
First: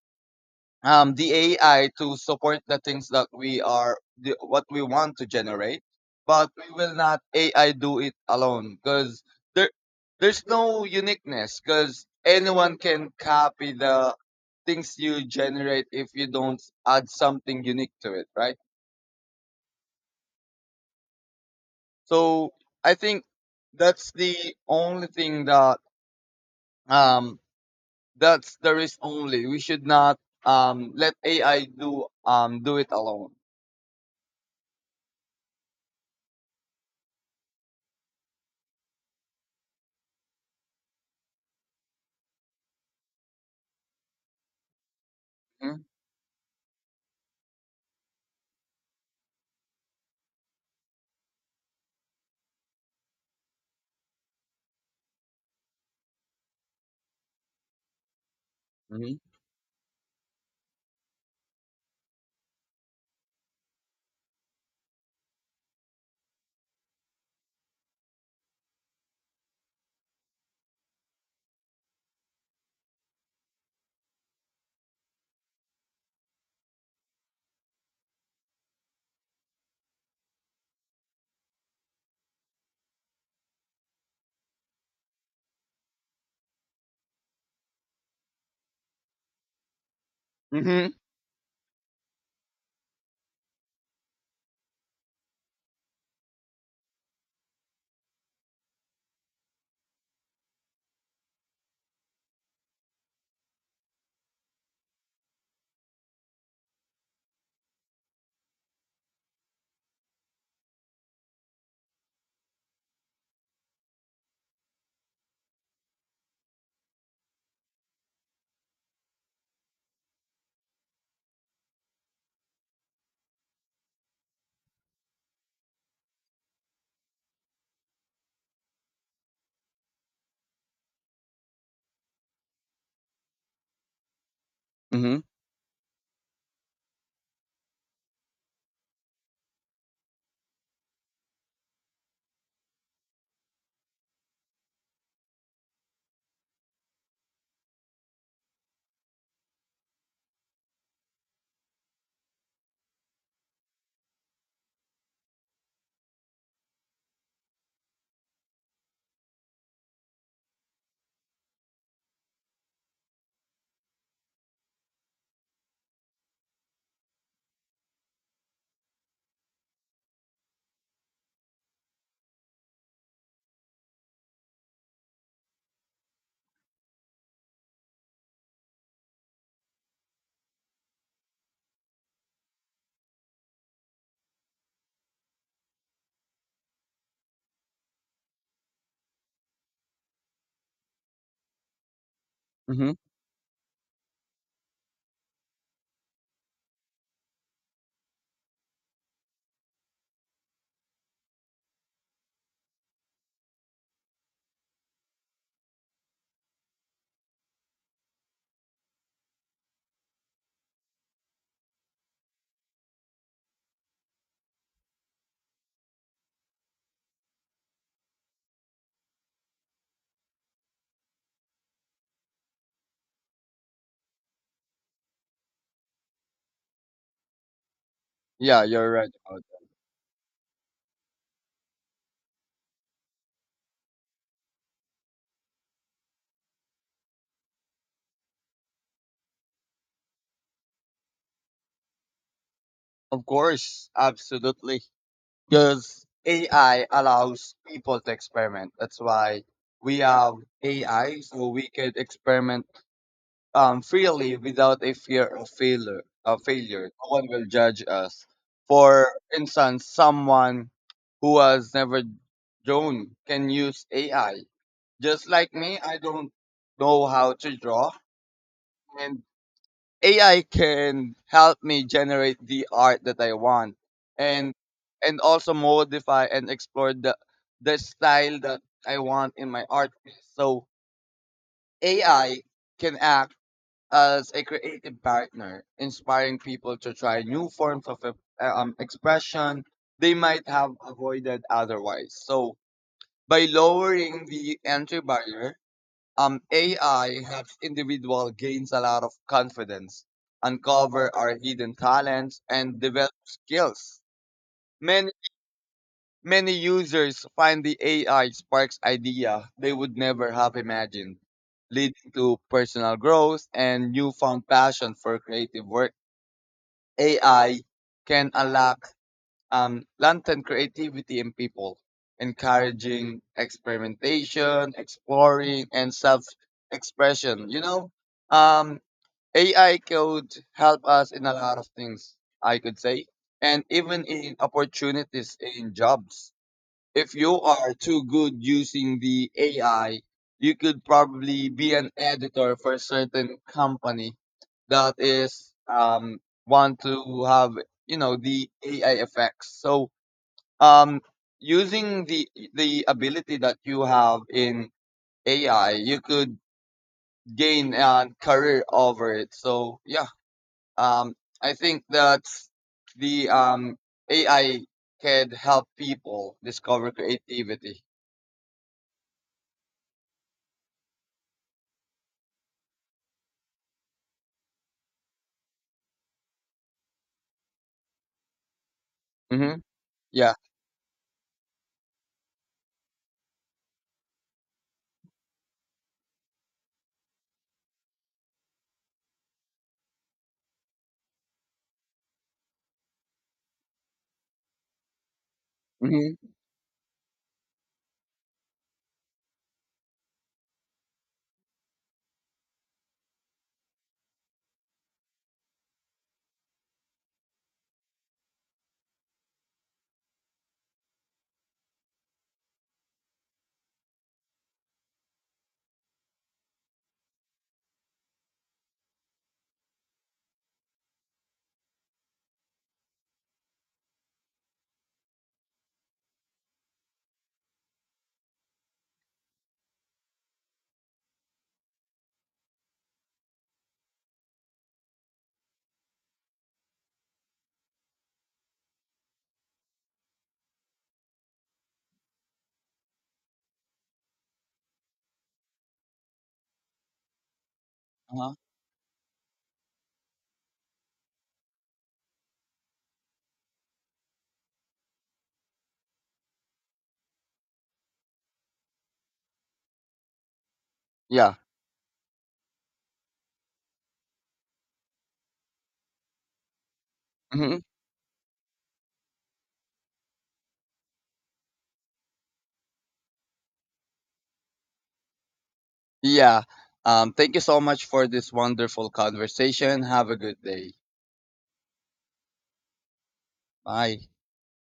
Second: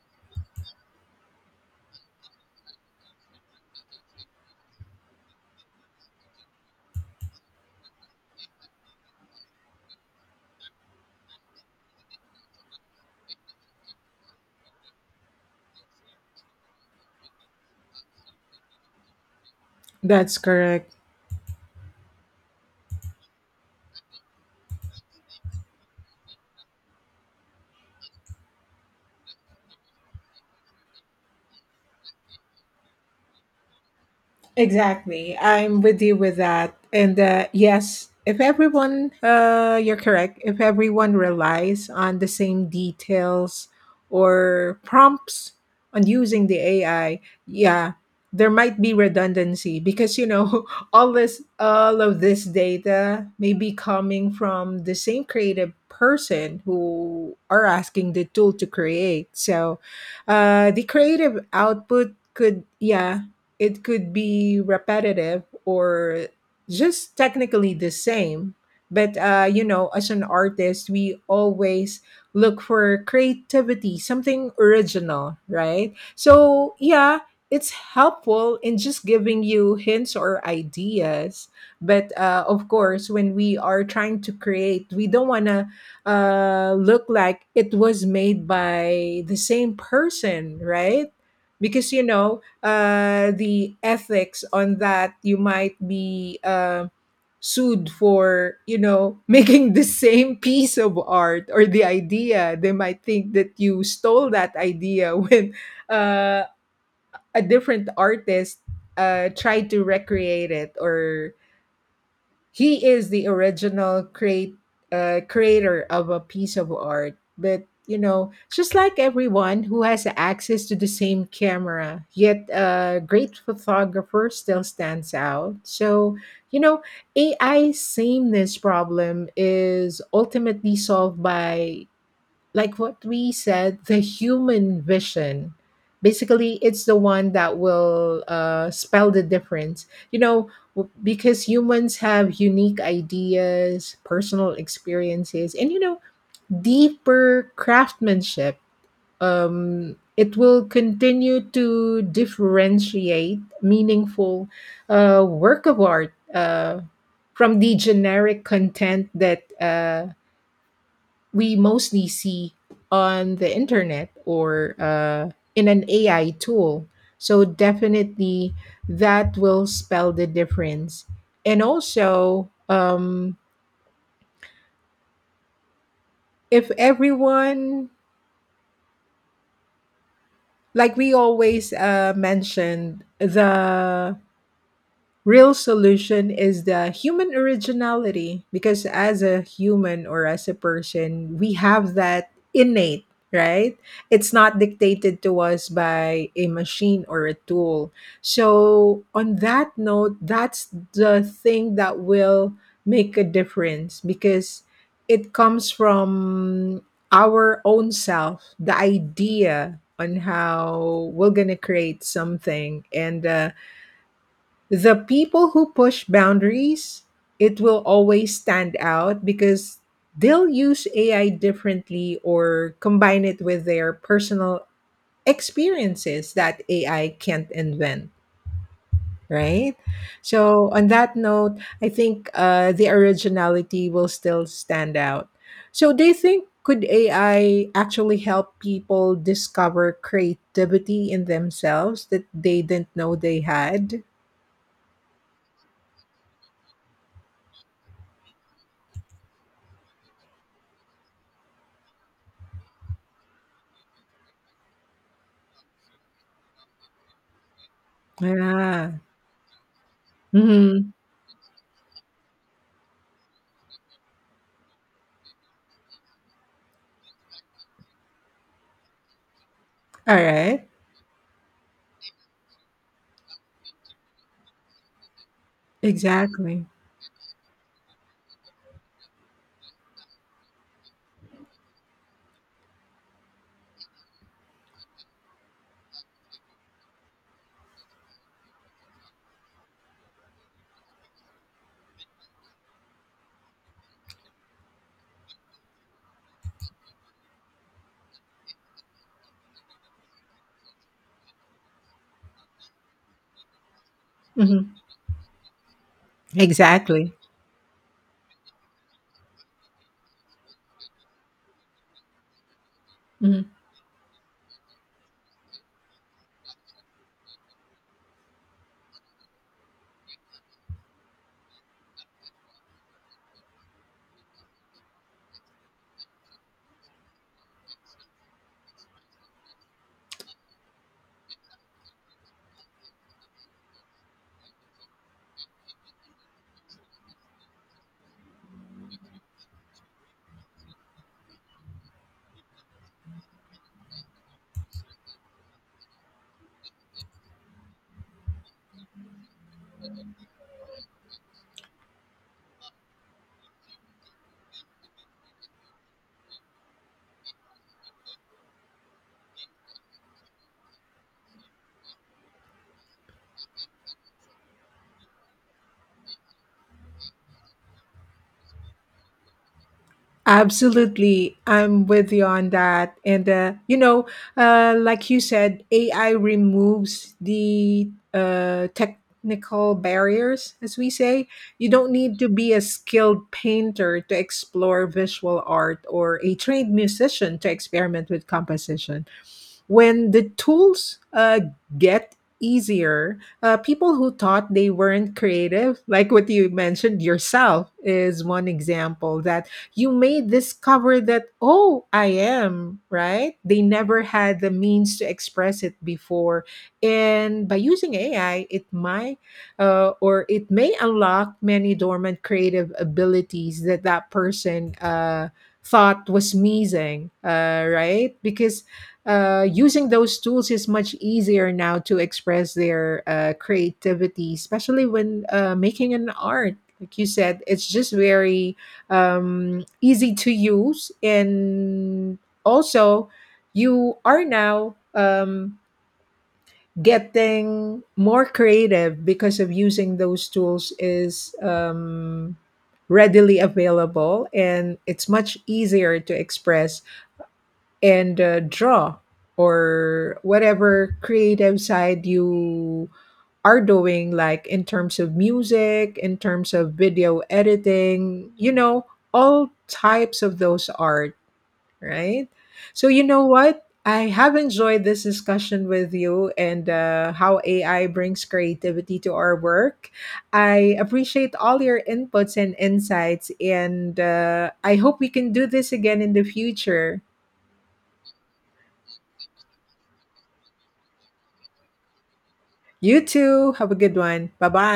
[SPEAKER 2] um, the AI to support the things that what we want to generate, but we will not AI do it alone, because there there's no uniqueness, because anyone can copy the things you generate if you don't add something unique to it, right?
[SPEAKER 1] That's correct.
[SPEAKER 2] So I think that's the only thing that um that's the risk only. We should not let AI do do it alone.
[SPEAKER 1] Exactly. I'm with you with that. And yes, if everyone, you're correct, if everyone relies on the same details or prompts on using the AI, yeah, there might be redundancy because, you know, all of this data may be coming from the same creative person who are asking the tool to
[SPEAKER 2] Mm-hmm.
[SPEAKER 1] create. So the creative output could, yeah, it could be repetitive or just technically the same but you know, as an artist we always look for creativity, something original, right? So yeah, it's helpful in just giving you hints or ideas, but of course when we are trying to create we don't want to look like it was made by the same person, right? Because you know, the ethics on that, you might be sued for, you know, making the same piece of art or the idea. They might think that you stole that idea when uh, a different artist tried to recreate it or he is the original create creator of a piece of art. But you know, just like everyone who has access to the same camera, yet a great photographer still stands out, so you know, AI sameness problem is ultimately solved by like what we said, the human
[SPEAKER 2] Mm-hmm.
[SPEAKER 1] vision. Basically, it's the one that will spell the difference. You know, because humans have unique ideas, personal experiences, and, you know, deeper craftsmanship. It will continue to differentiate meaningful work of art from the generic content that we mostly see on the internet or in an AI tool. So definitely that will spell the difference. And also, if everyone, like we always mentioned, the real solution is the human originality, because as a human or as a person we have that
[SPEAKER 2] Mm-hmm.
[SPEAKER 1] innate right. It's not dictated to us by a machine or a tool, so on that note, that's the thing that will make a difference because it comes from our own self, the idea on how we're going to create something. And the people who push boundaries, it will always stand out because they'll use AI differently or combine it with their personal experiences that AI can't invent,
[SPEAKER 2] Yeah, you're right about that.
[SPEAKER 1] right? So, on that note, I think the originality will still stand out. So, do you think could AI actually help people discover creativity in themselves that they didn't know
[SPEAKER 2] Of
[SPEAKER 1] they
[SPEAKER 2] course,
[SPEAKER 1] had?
[SPEAKER 2] absolutely. Because AI allows people to experiment. That's why we have AI, so we can experiment freely without a fear of failure. Of failure, no one will judge us.
[SPEAKER 1] Yeah.
[SPEAKER 2] For instance, someone
[SPEAKER 1] Hmm.
[SPEAKER 2] who has never drawn can use AI. Just like me, I don't know how to draw, and
[SPEAKER 1] All
[SPEAKER 2] AI
[SPEAKER 1] right.
[SPEAKER 2] can help me generate the art that I want, and and also modify and
[SPEAKER 1] Exactly.
[SPEAKER 2] explore the style that I want in my art. So AI can act as a creative partner, inspiring people to try new forms of expression they might have avoided otherwise. So by lowering the entry barrier, AI helps individual gains a lot of confidence, uncover our hidden talents, and develop skills.
[SPEAKER 1] Mhm.
[SPEAKER 2] Many many
[SPEAKER 1] Exactly.
[SPEAKER 2] users find the AI sparks idea they would never have imagined, leading to personal
[SPEAKER 1] Mhm.
[SPEAKER 2] growth and newfound passion for creative work. AI can unlock lantern creativity in people, encouraging experimentation, exploring, and self expression. Um, AI could help us in a lot of things, I could say, and even in opportunities in jobs. If you are too good using the AI, you could probably be an editor for a certain company that is want to have you know the AI effects. So um, using the ability that you have in AI, you could gain a career over it. So yeah, um, I think that's the AI can help people discover creativity.
[SPEAKER 1] Absolutely. I'm with you on that. And, you know, like you said, AI removes the
[SPEAKER 2] Mm-hmm.
[SPEAKER 1] technical
[SPEAKER 2] Yeah.
[SPEAKER 1] barriers, as we say. You don't need to be a skilled painter to explore visual art or a trained musician to experiment with composition. When the tools get easier, people who thought they weren't creative, like what
[SPEAKER 2] Mm-hmm.
[SPEAKER 1] you mentioned yourself, is one example that you may discover that, oh, I am, right? They never had the means to express it before. And by using AI, it might or it may unlock many dormant creative abilities that that person thought was missing, right? Because using those tools is much easier now to express their creativity, especially when making an art. Like you said, it's just very easy to use. And also, you are now getting more creative because of using those tools is readily available and it's much easier to express and
[SPEAKER 2] Uh-huh.
[SPEAKER 1] draw or whatever creative side you are doing, like in terms of music, in terms of video editing, you know, all types of those art,
[SPEAKER 2] Yeah.
[SPEAKER 1] right? So you know what, I have enjoyed this discussion with you and how
[SPEAKER 2] Mm-hmm.
[SPEAKER 1] AI brings creativity to our work. I appreciate all your inputs and insights and I hope we can do this again in the
[SPEAKER 2] Yeah.
[SPEAKER 1] future.
[SPEAKER 2] Thank you so much for this wonderful conversation. Have a good day.
[SPEAKER 1] You too. Have a good
[SPEAKER 2] Bye.
[SPEAKER 1] one. Bye bye.